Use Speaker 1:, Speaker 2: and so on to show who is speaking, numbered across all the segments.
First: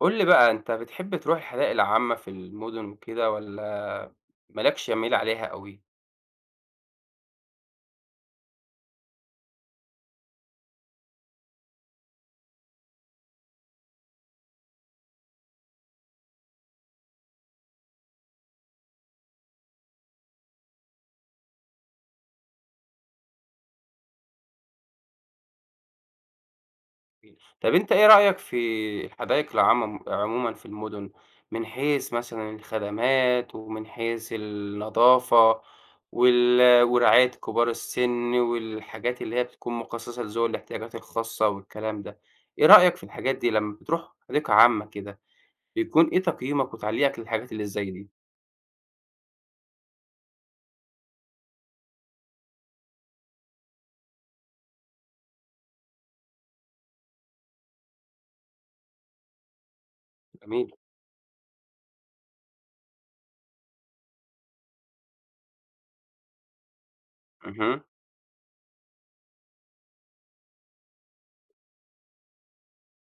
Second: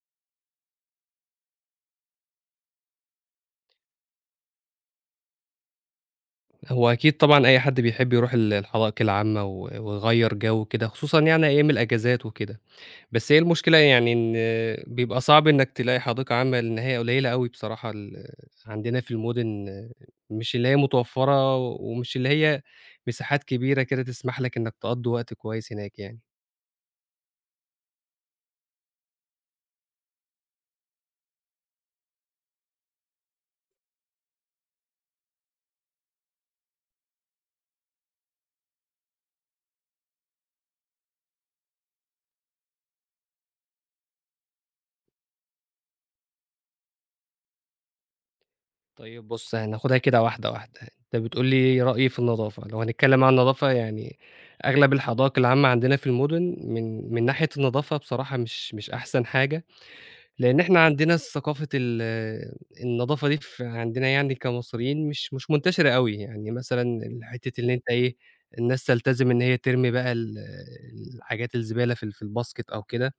Speaker 1: قُل لي بقى أنت بتحب تروح الحدائق العامة في المدن وكده والّا ما لكش يميل عليها أوي؟
Speaker 2: هو أكيد طبعًا أي حد بيحب يروح الحدائق العامة ويغيّر جو كده، خصوصًا يعني أيام الأجازات وكده. بس هي المشكلة يعني إن بيبقى صعب إنّك تلاقي حديقة عامة، لإن هي قليلة أوي بصراحة عندنا في المدن مش اللي هي متوفّرة ومش اللي هي مساحات كبيرة كده تسمح لك إنّك تقضّي وقت كويس هناك يعني.
Speaker 1: طب أنت إيه رأيك في الحدائق العامة عمومًا في المدن، من حيث مثلًا الخدمات ومن حيث النضافة ورعاية كبار السن والحاجات اللي هي بتكون مخصصة لذوي الاحتياجات الخاصة والكلام ده، إيه رأيك في الحاجات دي لمّا بتروح حديقة عامة كده، بيكون إيه تقييمك وتعليقك للحاجات اللي زي دي؟
Speaker 2: طيب بُص، هناخدها كده واحدة، واحدة. أنت بتقول لي رأيي في النضافة، لو هنتكلم عن النضافة يعني أغلب الحدائق العامة عندنا في المدن من ناحية النضافة بصراحة مش أحسن حاجة، لإن
Speaker 1: جميل،
Speaker 2: إحنا عندنا ثقافة النضافة دي ف عندنا يعني كمصريين مش منتشرة أوي، يعني مثلًا حتة إن
Speaker 1: اهم،
Speaker 2: أنت إيه، الناس تلتزم إن هي ترمي بقى الحاجات الزبالة في الباسكت أو كده.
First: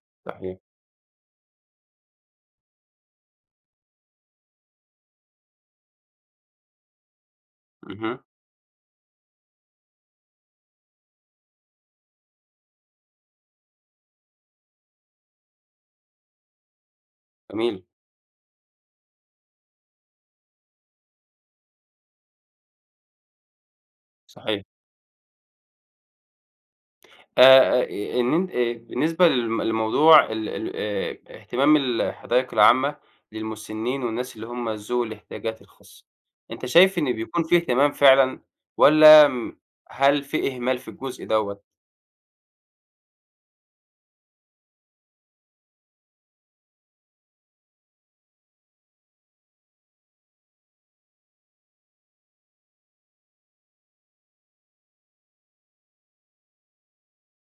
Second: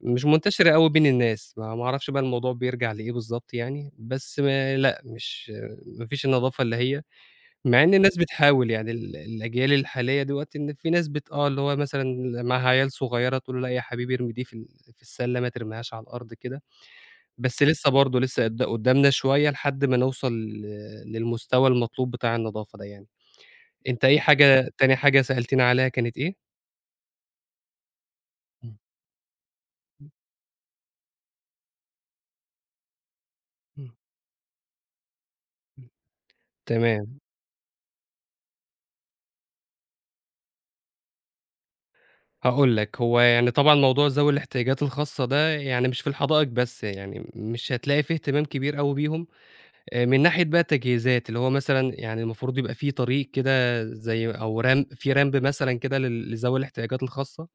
Speaker 2: مش
Speaker 1: صحيح،
Speaker 2: منتشرة أوي بين الناس، ما أعرفش بقى الموضوع بيرجع لإيه بالضبط يعني، بس ما لأ، مش ما فيش النضافة اللي هي مع إن الناس
Speaker 1: اهم،
Speaker 2: بتحاول يعني الأجيال الحالية دلوقتي إن في ناس بت آه، اللي هو مثلًا معاها عيال صغيرة تقول له: "لأ يا حبيبي ارمي دي في ال في السلة ما ترميهاش على الأرض كده." بس
Speaker 1: جميل.
Speaker 2: لسه برضه لسه قدّامنا شوية لحد ما نوصل للمستوى المطلوب بتاع النضافة ده يعني. أنت إيه
Speaker 1: صحيح.
Speaker 2: حاجة تاني حاجة سألتني عليها كانت إيه؟
Speaker 1: آآ، إيه، إن أنتِ
Speaker 2: إمم،
Speaker 1: بالنسبة لموضوع ال ال اهتمام الحدائق العامة
Speaker 2: إمم،
Speaker 1: للمُسنّين والناس اللي هم ذو الاحتياجات
Speaker 2: إمم،
Speaker 1: الخاصة، أنت شايف إن
Speaker 2: تمام.
Speaker 1: بيكون في اهتمام فعلًا والّا هل في إهمال في الجزء دوّة؟
Speaker 2: هاقول لك، هو يعني طبعًا موضوع ذوي الاحتياجات الخاصة ده يعني مش في الحدائق بس، يعني مش هتلاقي في اهتمام كبير أوي بيهم، من ناحية بقى التجهيزات، اللي هو مثلًا يعني المفروض يبقى في طريق كده زي أو رام في رامب مثلًا كده لذوي الاحتياجات الخاصة،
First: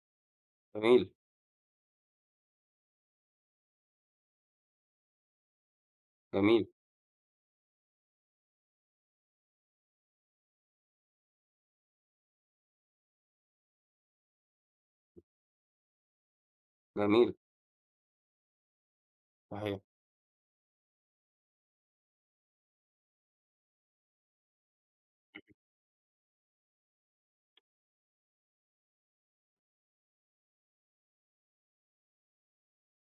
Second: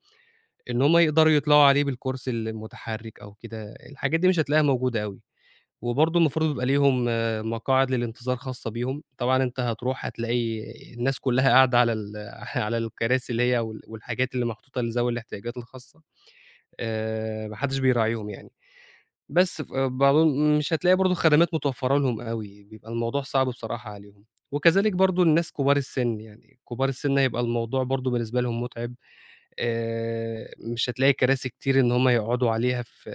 Speaker 2: إن هم
Speaker 1: جميل،
Speaker 2: يقدروا يطلعوا عليه بالكرسي المتحرك أو كده، الحاجات دي مش هتلاقيها موجودة أوي، وبرضه المفروض يبقى
Speaker 1: جميل،
Speaker 2: ليهم مقاعد للانتظار خاصة بيهم، طبعًا أنت هتروح هتلاقي الناس كلها قاعدة على ال على الكراسي اللي هي والحاجات اللي محطوطة لذوي الاحتياجات الخاصة.
Speaker 1: جميل،
Speaker 2: ما حدّش بيراعيهم يعني. بس ف
Speaker 1: صحيح،
Speaker 2: بعضهم مش هتلاقي برضه خدمات متوفّرة لهم أوي، بيبقى الموضوع صعب بصراحة عليهم. وكذلك برضه الناس كبار السِن، يعني كبار السِن هيبقى الموضوع برضه بالنسبة لهم مُتعِب، مش هتلاقي كراسي كتير إن هم يقعدوا عليها في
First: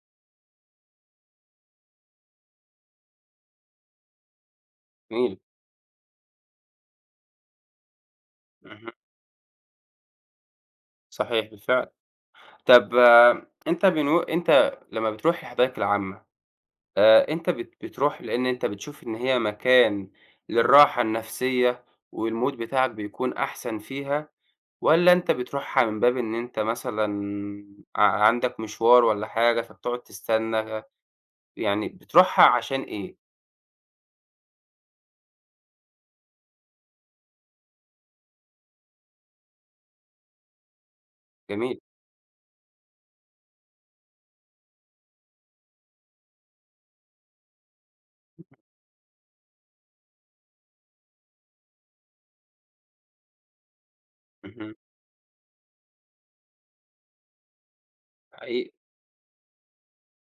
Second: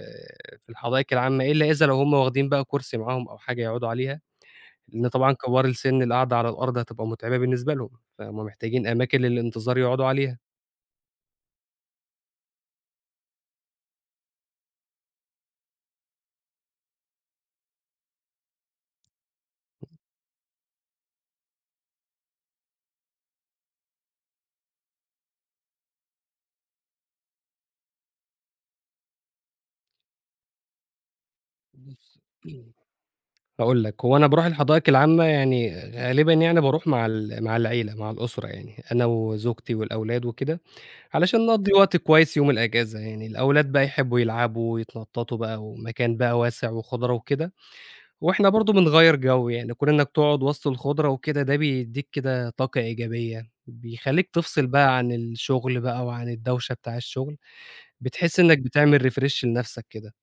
Speaker 2: في الحدائق العامة، إلا إذا لو هم واخدين بقى كرسي معاهم أو حاجة يقعدوا عليها، لإن طبعًا
Speaker 1: جميل،
Speaker 2: كبار السِن القعدة على الأرض هتبقى مُتعبة بالنسبة لهم، فهُم محتاجين
Speaker 1: اهم،
Speaker 2: أماكن للإنتظار يقعدوا عليها.
Speaker 1: صحيح بالفعل. طَب أنت لمّا بتروح الحدائق العامة، أنت بتروح لإن أنت بتشوف إن هي مكان للراحة النفسية، والMood بتاعك بيكون أحسن فيها، والّا أنت بتروحها من باب إن أنت مثلًا عندك مشوار والّا حاجة فبتقعد تستنى، يعني بتروحها
Speaker 2: بس
Speaker 1: عشان إيه؟
Speaker 2: هاقول لك، هو أنا باروح الحدائق العامة يعني غالبًا يعني باروح مع العيلة، مع الأسرة يعني، أنا وزوجتي والأولاد وكده، علشان نقضّي
Speaker 1: جميل،
Speaker 2: وقت كويس يوم الأجازة يعني، الأولاد بقى يحبّوا يلعبوا ويتنطّطوا بقى ومكان بقى واسع وخُضرة وكده، وإحنا برضه بنغيّر جو يعني، كون إنك تقعد وسط الخُضرة وكده ده بيدّيك كده طاقة إيجابية، بيخلّيك تفصل
Speaker 1: اهم،
Speaker 2: بقى عن الشغل بقى وعن الدوشة بتاع الشغل، بتحس إنك
Speaker 1: حقيقي،
Speaker 2: بتعمل refresh لنَفْسك كده.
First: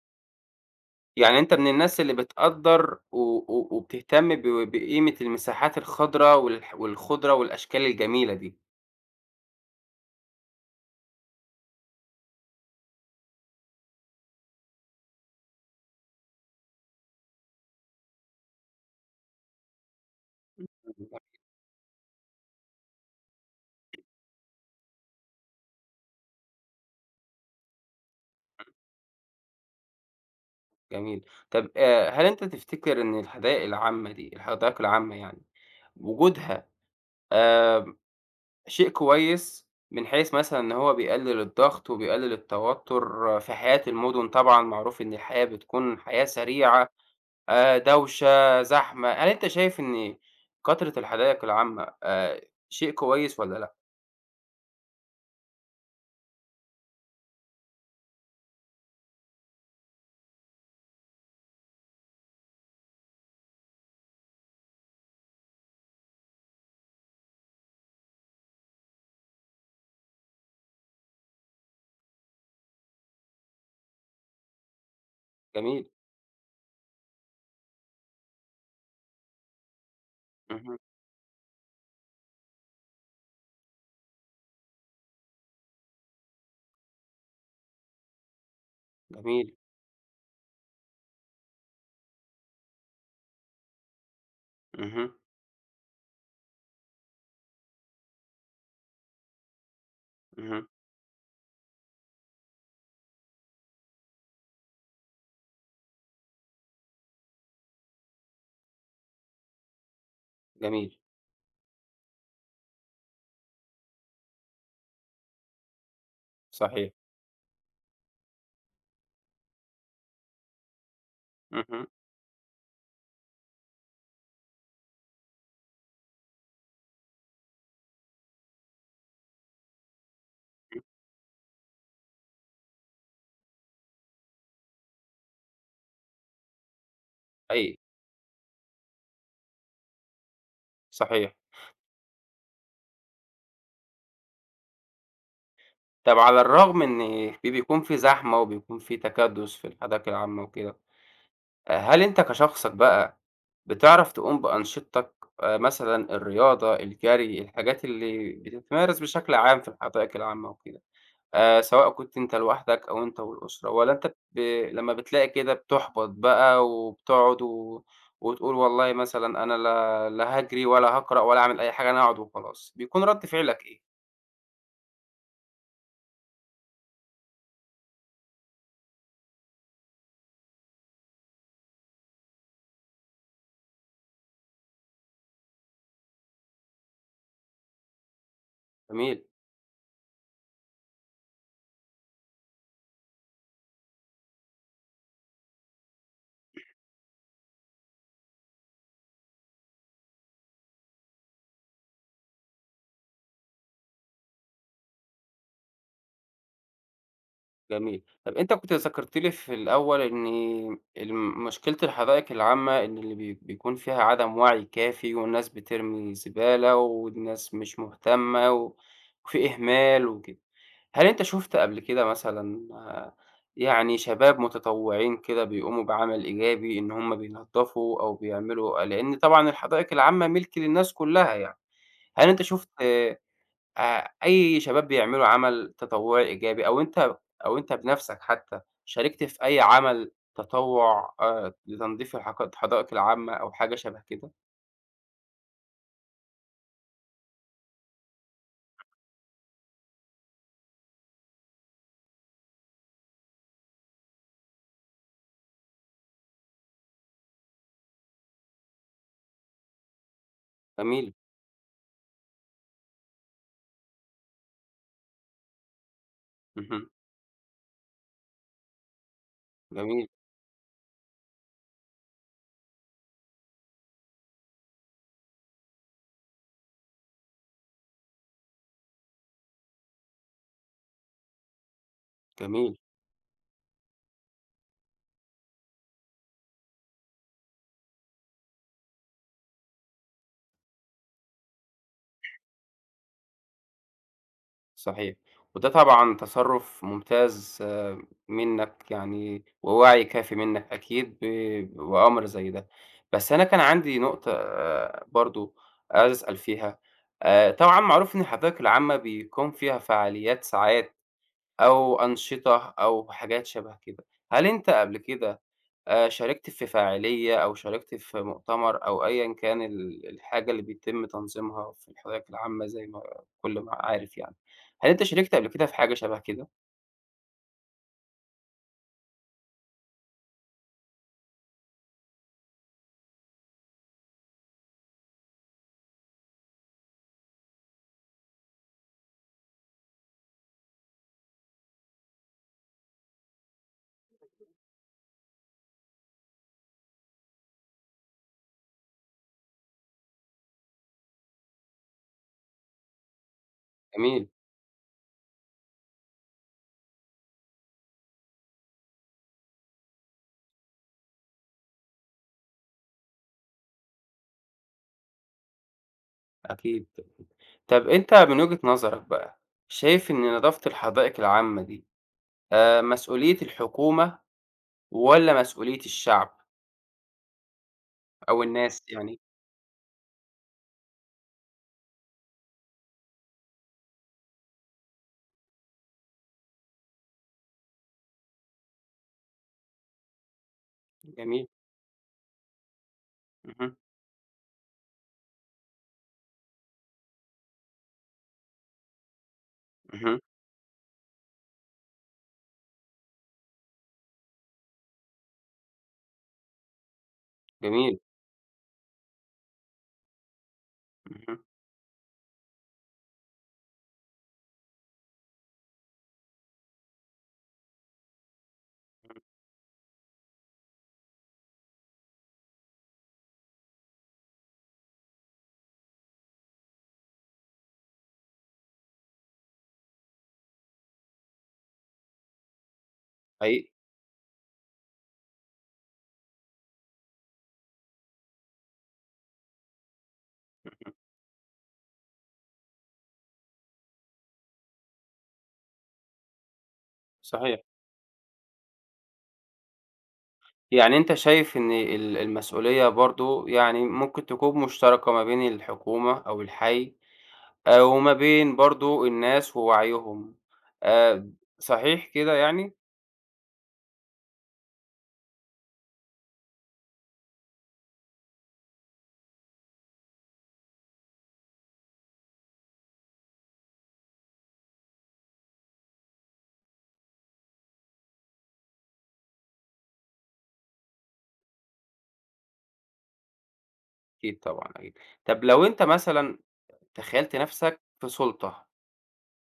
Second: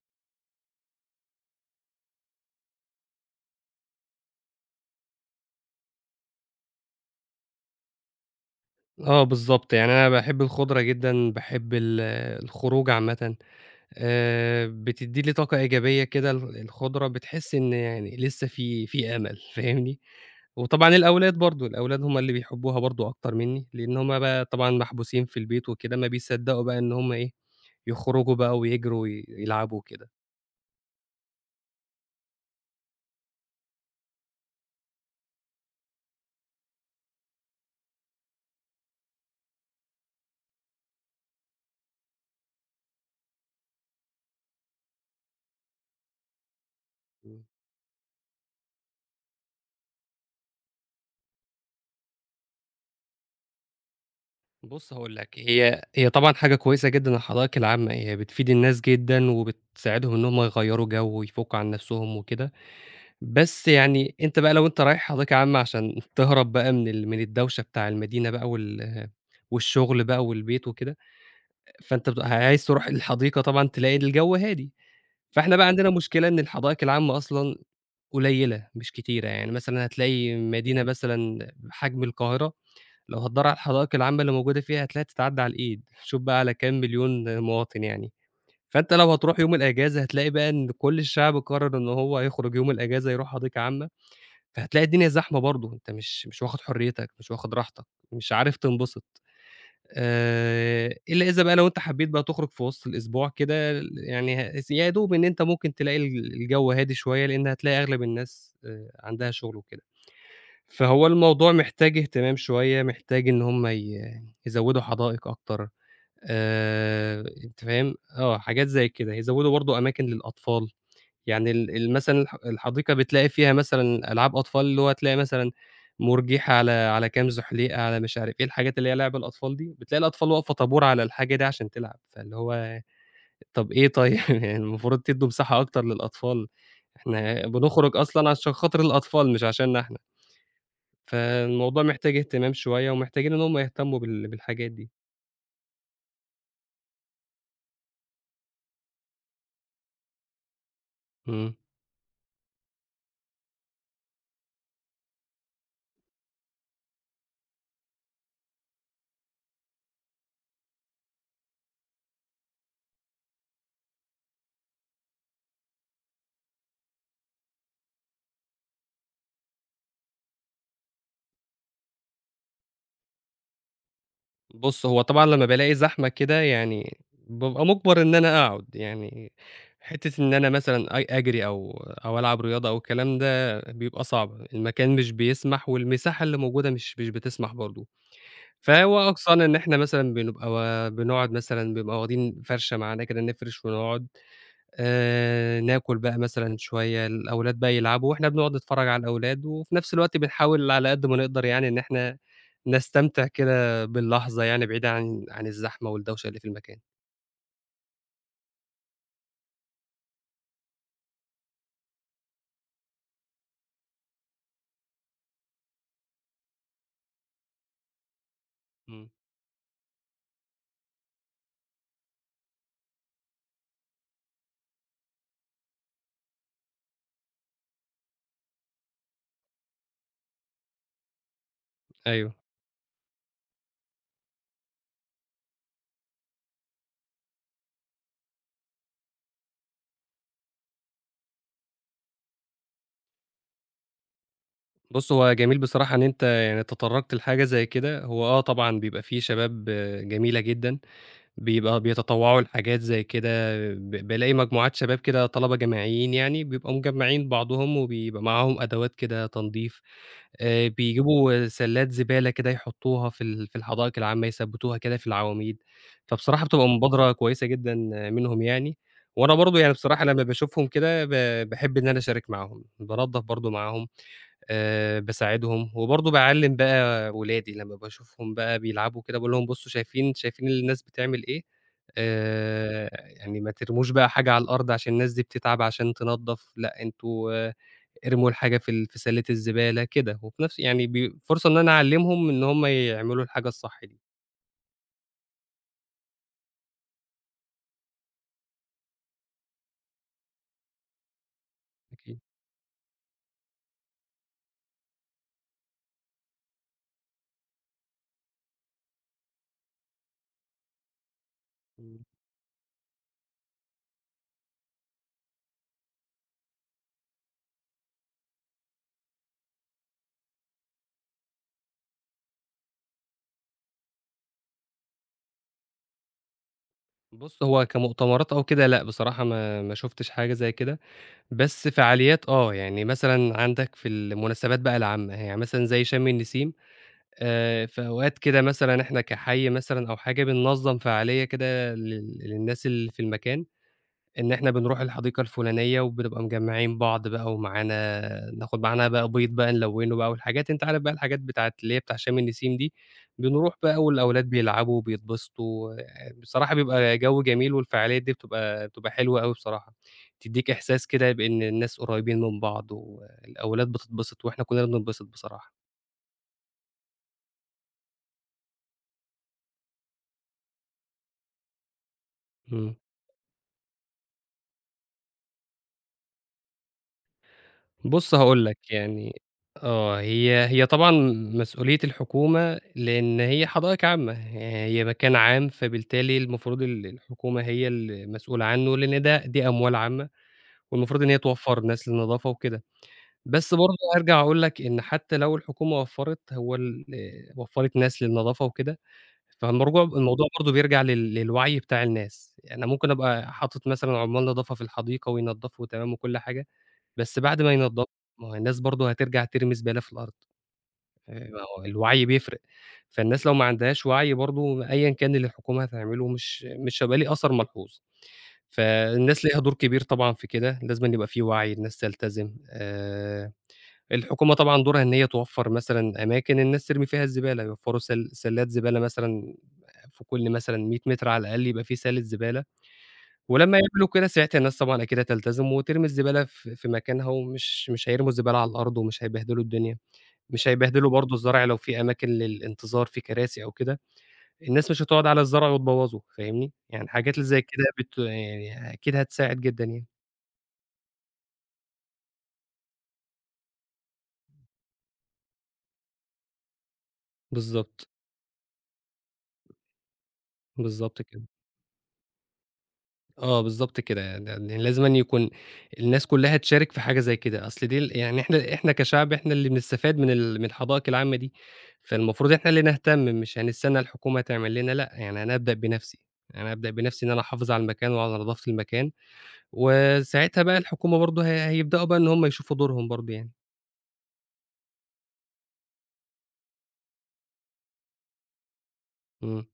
Speaker 1: يعني أنت من الناس اللي بتقدّر و و وبتهتم بقيمة المساحات الخضرا والخضرة والأشكال الجميلة دي.
Speaker 2: آه بالضبط، يعني أنا باحب الخُضرة جدًا، باحب الخروج عامةً، بتدّي لي طاقة إيجابية كده الخُضرة، بتحس إن يعني لسه في أمل فاهمني، وطبعًا الأولاد برضه، الأولاد هُم اللي بيحبوها برضه أكتر منّي، لإن هُم بقى طبعًا محبوسين في البيت وكده، ما بيصدّقوا بقى إن هُم إيه، يخرجوا بقى ويجروا ويلعبوا وكده.
Speaker 1: جميل. طب هل أنت تفتكر إن الحدائق العامة دي الحدائق العامة يعني وجودها آمم شيء كويس من حيث مثلًا إن هو بيقلل الضغط وبيقلل التوتر، آه، في حياة المدن طبعًا معروف إن الحياة بتكون حياة سريعة،
Speaker 2: إمم.
Speaker 1: دوشة، زحمة، هل أنت شايف إن كثرة الحدائق العامة شيء كويس والّا لأ؟
Speaker 2: بُص هاقول لك، هي طبعًا حاجة كويسة جدًا الحدائق العامة، هي بتفيد الناس جدًا وبتساعدهم إن هُم يغيّروا جو ويفُكّوا عن نَفْسهم وكده. بس يعني أنت بقى لو أنت رايح حديقة عامة عشان تهرب بقى من الدوشة بتاع المدينة بقى والشغل بقى والبيت وكده، فأنت بتبقى عايز تروح الحديقة طبعًا تلاقي الجو هادي، فإحنا بقى عندنا
Speaker 1: جميل.
Speaker 2: مشكلة إن الحدائق العامة أصلًا قليلة مش كتيرة، يعني مثلًا هتلاقي
Speaker 1: اهم،
Speaker 2: مدينة مثلًا بحجم القاهرة لو هتدوّر على الحدائق العامة اللي موجودة فيها هتلاقيها تتعدّى على الإيد، شوف بقى على كام مليون مواطن يعني، فأنت لو هتروح
Speaker 1: جميل.
Speaker 2: يوم الأجازة هتلاقي بقى إن كل الشعب قرر إن هو هيخرج يوم الأجازة يروح حديقة عامة فهتلاقي الدنيا
Speaker 1: اهم،
Speaker 2: زحمة برضه، أنت مش واخد حريتك، مش واخد راحتك، مش عارف تنبسط.
Speaker 1: اهم،
Speaker 2: إلا إذا بقى لو أنت حبيت بقى تخرج في وسط الأسبوع كده يعني هس يا دوب إن أنت ممكن تلاقي الجو هادي شوية، لإن هتلاقي أغلب الناس عندها شغل وكده.
Speaker 1: جميل.
Speaker 2: فهو الموضوع محتاج اهتمام شوية، محتاج إن هم يزوّدوا حدائق أكتر،
Speaker 1: صحيح.
Speaker 2: أنت فاهم؟ حاجات زي كده، يزوّدوا برضه أماكن للأطفال. يعني ال
Speaker 1: اهم،
Speaker 2: ال مثلًا الحديقة بتلاقي فيها مثلًا ألعاب أطفال، اللي هو تلاقي مثلًا مُرجيحة على كام زحليقة على مش عارف إيه، الحاجات اللي هي لعب الأطفال دي، بتلاقي الأطفال واقفة طابور على الحاجة دي عشان تلعب، فاللي هو طَب إيه طيب يعني المفروض تدّوا مساحة أكتر للأطفال، إحنا
Speaker 1: حقيقي.
Speaker 2: بنخرج أصلًا عشان خاطر الأطفال مش عشاننا إحنا،
Speaker 1: صحيح.
Speaker 2: فالموضوع محتاج اهتمام شوية ومحتاجين إن هم يهتموا بالحاجات دي.
Speaker 1: طب على الرغم إن بيكون في زحمة وبيكون في تكدُّس في الحدائق العامة وكده،
Speaker 2: إمم.
Speaker 1: هل أنت كشخصك بقى بتعرف تقوم بأنشطتك، مثلًا الرياضة، الجري، الحاجات اللي بتتمارس بشكل عام في الحدائق العامة وكده، سواء كنت أنت لوحدك أو أنت والأسرة والّا أنت ب لمّا بتلاقي كده بتُحبَط بقى وبتقعد وتقول والله مثلًا أنا لا لا هاجري ولا هاقرأ ولا هاعمل أي حاجة، أنا هاقعد وخلاص، بيكون رَد فعلك إيه؟
Speaker 2: بُص، هو طبعًا لمّا بالاقي زحمة كده يعني بابقى مُجبَر إن أنا أقعُد، يعني حتّة إن أنا مثلًا أجري أو ألعب رياضة أو الكلام ده بيبقى صعب، المكان مش بيسمح والمساحة اللي موجودة مش بتسمح برضه، فهو
Speaker 1: جميل.
Speaker 2: أقصانا إن إحنا مثلًا بنبقى و بنقعُد مثلًا بنبقى واخدين فَرشة معانا كده نفرِش ونقعُد ناكل بقى مثلًا شوية، الأولاد بقى يلعبوا وإحنا بنقعد نتفرّج على الأولاد، وفي نفس الوقت بنحاول على قد ما نقدر يعني إن إحنا نستمتع كده باللحظة يعني بعيد عن الزحمة والدوشة اللي في المكان.
Speaker 1: جميل. طَب أنت كنت ذكرت لي في الأول إن مشكلة الحدائق العامة إن اللي بيكون فيها عدم وعي كافي والناس بترمي زبالة والناس مش مهتمة
Speaker 2: إمم،
Speaker 1: وفي إهمال وكده. هل أنت شُفت قبل كده مثلًا، يعني شباب متطوعين كده بيقوموا بعمل إيجابي إن هم بينضفوا أو بيعملوا، لإن طبعًا الحدائق العامة ملك للناس كلها يعني. هل
Speaker 2: أيوه.
Speaker 1: أنت شُفت أي شباب بيعملوا عمل تطوعي إيجابي أو أنت بنَفْسك حتى شاركت في أي عمل تطوع لتنضيف الحدائق العامة أو حاجة شبه كده؟
Speaker 2: بُص، هو جميل بصراحة إن أنت يعني تطرّقت لحاجة زي كده، هو آه طبعًا بيبقى في شباب جميلة جدًا، بيبقى بيتطوّعوا لحاجات زي كده، بالاقي مجموعات شباب كده طلبة جامعيين يعني، بيبقوا مجمّعين بعضهم وبيبقى معاهم أدوات كده تنضيف.
Speaker 1: جميل،
Speaker 2: بيجيبوا سلّات زبالة كده يحطّوها في الحدائق العامة، يثبّتوها كده في العواميد، فبصراحة بتبقى
Speaker 1: اهم،
Speaker 2: مبادرة كويسة جدًا منهم يعني، وأنا برضه يعني بصراحة
Speaker 1: جميل،
Speaker 2: لمّا باشوفهم كده باحب إن أنا أشارك معاهم، بانضّف برضه معاهم، باساعدهم، وبرضه باعلّم بقى ولادي لمّا باشوفهم بقى بيلعبوا كده باقول لهم بُصّوا شايفين الناس بتعمل إيه،
Speaker 1: جميل،
Speaker 2: آآ يعني ما ترموش بقى حاجة على الأرض عشان الناس دي بتتعب عشان تنضّف، لأ أنتم ارموا الحاجة في سلّة الزبالة كده، وفي نفس يعني بي فرصة إن أنا أعلّمهم إن هم يعملوا الحاجة الصح دي،
Speaker 1: صحيح. وده طبعًا تصرُّف ممتاز، منّك يعني ووعي كافي منّك أكيد ب
Speaker 2: أكيد.
Speaker 1: بأمر زي ده. بس أنا كان عندي نقطة برضه عايز أسأل فيها، طبعًا معروف إن الحدائق العامة بيكون فيها فعاليات ساعات أو
Speaker 2: إمم.
Speaker 1: أنشطة أو حاجات شبه كده. هل أنت قبل كده شاركت في فاعلية أو شاركت في مؤتمر أو أيًا كان الحاجة اللي بيتم تنظيمها في الحدائق العامة زي ما كل ما عارف يعني، هل أنت شاركت قبل كده في حاجة شبه كده؟
Speaker 2: بُص، هو كمؤتمرات أو كده لأ، بصراحة ما شُفتش حاجة زي كده، بس فعاليات يعني مثلًا عندك في المناسبات بقى العامة، يعني مثلًا زي شم النسيم في أوقات كده مثلًا إحنا كحي مثلًا أو حاجة بننظّم فعالية كده للناس اللي في المكان. إن إحنا بنروح الحديقة الفلانية، وبنبقى مجمّعين بعض بقى، ومعانا ناخد معانا بقى بيض بقى نلوّنه بقى والحاجات أنت عارف بقى الحاجات بتاعة اللي هي بتاع شم النسيم دي، بنروح بقى والأولاد
Speaker 1: جميل،
Speaker 2: بيلعبوا وبيتبسطوا، بصراحة بيبقى جو جميل، والفعاليات دي بتبقى حلوة أوي بصراحة، بتدّيك إحساس كده بإن الناس قريبين من بعض، والأولاد بتتبسط، وإحنا كلنا بنتبسط بصراحة.
Speaker 1: أكيد. طب أنت من وجهة نظرك بقى، شايف إن نضافة الحدائق العامة دي
Speaker 2: إمم.
Speaker 1: مسؤولية الحكومة والّا مسؤولية الشعب
Speaker 2: بُص
Speaker 1: أو
Speaker 2: هاقول لك،
Speaker 1: الناس يعني؟
Speaker 2: يعني آه، هي طبعًا مسؤولية الحكومة، لإن هي حدائق عامة، يعني هي مكان عام، فبالتالي المفروض الحكومة هي المسؤولة عنه، لإن ده دي أموال عامة، والمفروض إن هي
Speaker 1: جميل،
Speaker 2: توفّر ناس للنضافة وكده. بس برضه
Speaker 1: اهم،
Speaker 2: هارجع أقول لك إن حتى لو الحكومة وفّرت، هو ال وفّرت ناس للنضافة وكده، فالمرجوع
Speaker 1: اهم،
Speaker 2: الموضوع برضه بيرجع للوعي بتاع الناس. يعني أنا ممكن أبقى حاطط مثلًا عمّال نضافة في الحديقة وينضفوا وتمام وكل حاجة بس بعد ما ينضّفوا،
Speaker 1: جميل،
Speaker 2: ما هو الناس برضه هترجع ترمي زبالة في الأرض، ما
Speaker 1: اهم،
Speaker 2: هو الوعي بيفرق، فالناس لو ما عندهاش وعي برضه أيًا كان اللي الحكومة هتعمله مش هيبقى ليه أثر ملحوظ،
Speaker 1: اهم،
Speaker 2: فالناس ليها دور كبير طبعًا في كده، لازمًا يبقى في وعي، الناس تلتزم، الحكومة طبعًا دورها إن هي توفّر مثلًا أماكن الناس ترمي فيها الزبالة، يوفّروا سلّات زبالة مثلًا في كل مثلًا 100 متر على الأقل يبقى في سالة زبالة. ولمّا
Speaker 1: حقيقي.
Speaker 2: يعملوا كده ساعتها الناس طبعًا أكيد هتلتزم وترمي الزبالة في مكانها، ومش مش هيرموا الزبالة على الأرض، ومش هيبهدلوا الدنيا، مش هيبهدلوا برضه الزرع لو في أماكن للإنتظار في كراسي أو كده، الناس مش هتقعد على الزرع وتبوّظه، فاهمني؟ يعني الحاجات اللي زي
Speaker 1: صحيح.
Speaker 2: كده بت يعني أكيد هتساعد جدًا يعني.
Speaker 1: يعني أنت شايف إن المسؤولية برضه يعني ممكن تكون مشتركة ما بين الحكومة أو الحي،
Speaker 2: بالضبط،
Speaker 1: وما بين برضه الناس ووعيهم.
Speaker 2: بالضبط كده.
Speaker 1: آآ صحيح كده يعني؟
Speaker 2: آه، بالضبط كده، يعني يعني لازمًا يكون الناس كلّها تشارك في حاجة زي كده، أصل دي ال يعني إحنا كشعب إحنا اللي بنستفاد من الحدائق العامة دي، فالمفروض إحنا اللي نهتم، مش هنستنى الحكومة تعمل لنا، لأ، يعني أنا أبدأ بنفسي، أنا أبدأ بنفسي إن أنا أحافظ على المكان وعلى نضافة المكان، وساعتها بقى الحكومة برضه هي هيبدأوا بقى إن هم يشوفوا دورهم برضه يعني.
Speaker 1: أكيد طبعًا، أكيد. طب لو أنت مثلًا تخيّلت نَفْسك في سُلطة.
Speaker 2: إمم،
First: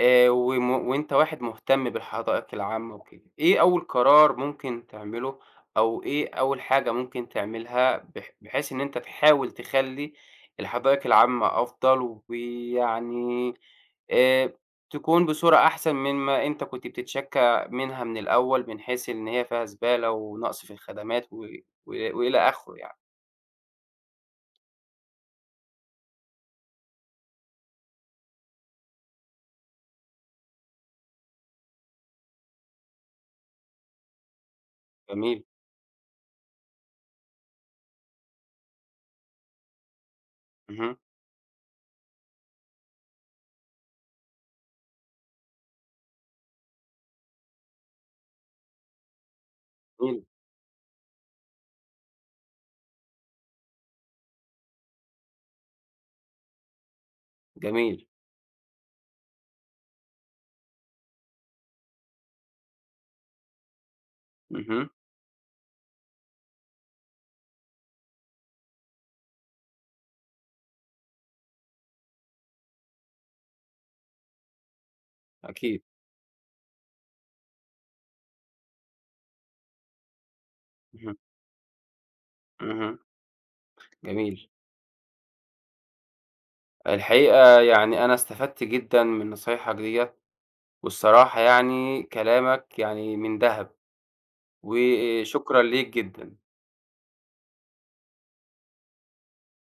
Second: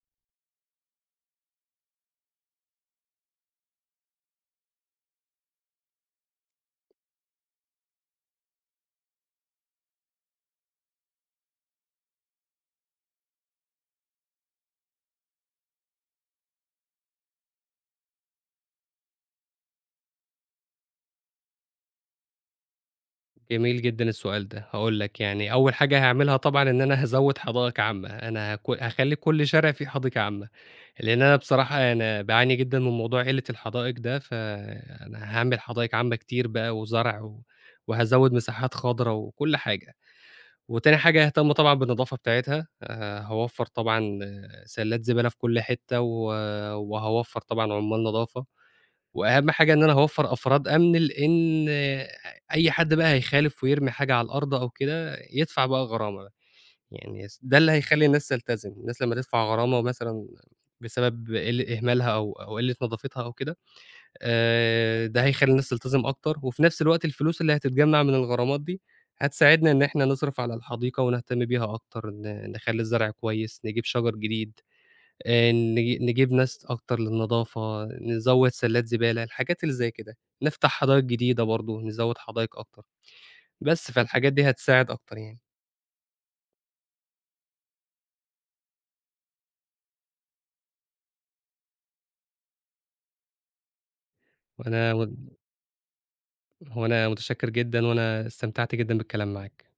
Speaker 1: وأنت واحد مهتم بالحدائق العامة وكده، إيه أول قرار ممكن تعمله أو إيه أول حاجة ممكن تعملها بحيث إن أنت تحاول تخلّي الحدائق العامة أفضل ويعني آآ تكون بصورة أحسن مما أنت كنت بتتشكّى منها من الأول، من حيث إن هي فيها زبالة ونقص في الخدمات و و وإلى آخره يعني.
Speaker 2: جميل جدًا السؤال ده، هاقول لك يعني أول حاجة هاعملها طبعًا إن أنا هازوّد حدائق عامة، أنا هاخلّي كل شارع فيه حديقة عامة. لإن أنا بصراحة أنا باعاني جدًا من موضوع قِلّة الحدائق ده، فأنا
Speaker 1: جميل،
Speaker 2: هاعمل حدائق عامة كتير بقى وزرع و وهازوّد مساحات خضرا وكل حاجة. وتاني
Speaker 1: اهم،
Speaker 2: حاجة هاهتم طبعًا بالنضافة بتاعتها، هاوفّر طبعًا سلّات زبالة في كل حتة و وهاوفّر طبعًا عُمّال نضافة. وأهم حاجة إن أنا
Speaker 1: جميل،
Speaker 2: هاوفّر أفراد أمن، لإن أي حد بقى هيخالف ويرمي حاجة على الأرض أو كده، يدفع بقى غرامة. يعني س ده اللي هيخلّي
Speaker 1: جميل،
Speaker 2: الناس تلتزم، الناس لمّا تدفع غرامة مثلًا بسبب إهمالها أو قلة نضافتها أو كده،
Speaker 1: اهم،
Speaker 2: ده هيخلّي الناس تلتزم أكتر، وفي نفس الوقت الفلوس اللي هتتجمّع من الغرامات دي، هتساعدنا إن إحنا نصرف على الحديقة ونهتم بيها أكتر، نخلّي الزرع كويس، نجيب شجر جديد،
Speaker 1: أكيد،
Speaker 2: نجيب ناس أكتر للنضافة، نزوّد سلّات زبالة، الحاجات اللي زي كده، نفتح حدايق
Speaker 1: اهم،
Speaker 2: جديدة برضه، نزوّد حدايق أكتر،
Speaker 1: اهم،
Speaker 2: بس فالحاجات
Speaker 1: جميل.
Speaker 2: دي هتساعد أكتر يعني،
Speaker 1: الحقيقة يعني أنا استفدت جدًا من نصايحك ديّة، والصراحة يعني كلامك يعني من دهب،
Speaker 2: وأنا و
Speaker 1: وشكرًا ليك جدًا.
Speaker 2: هو أنا متشكر جدًا، وأنا استمتعت جدًا بالكلام معاك.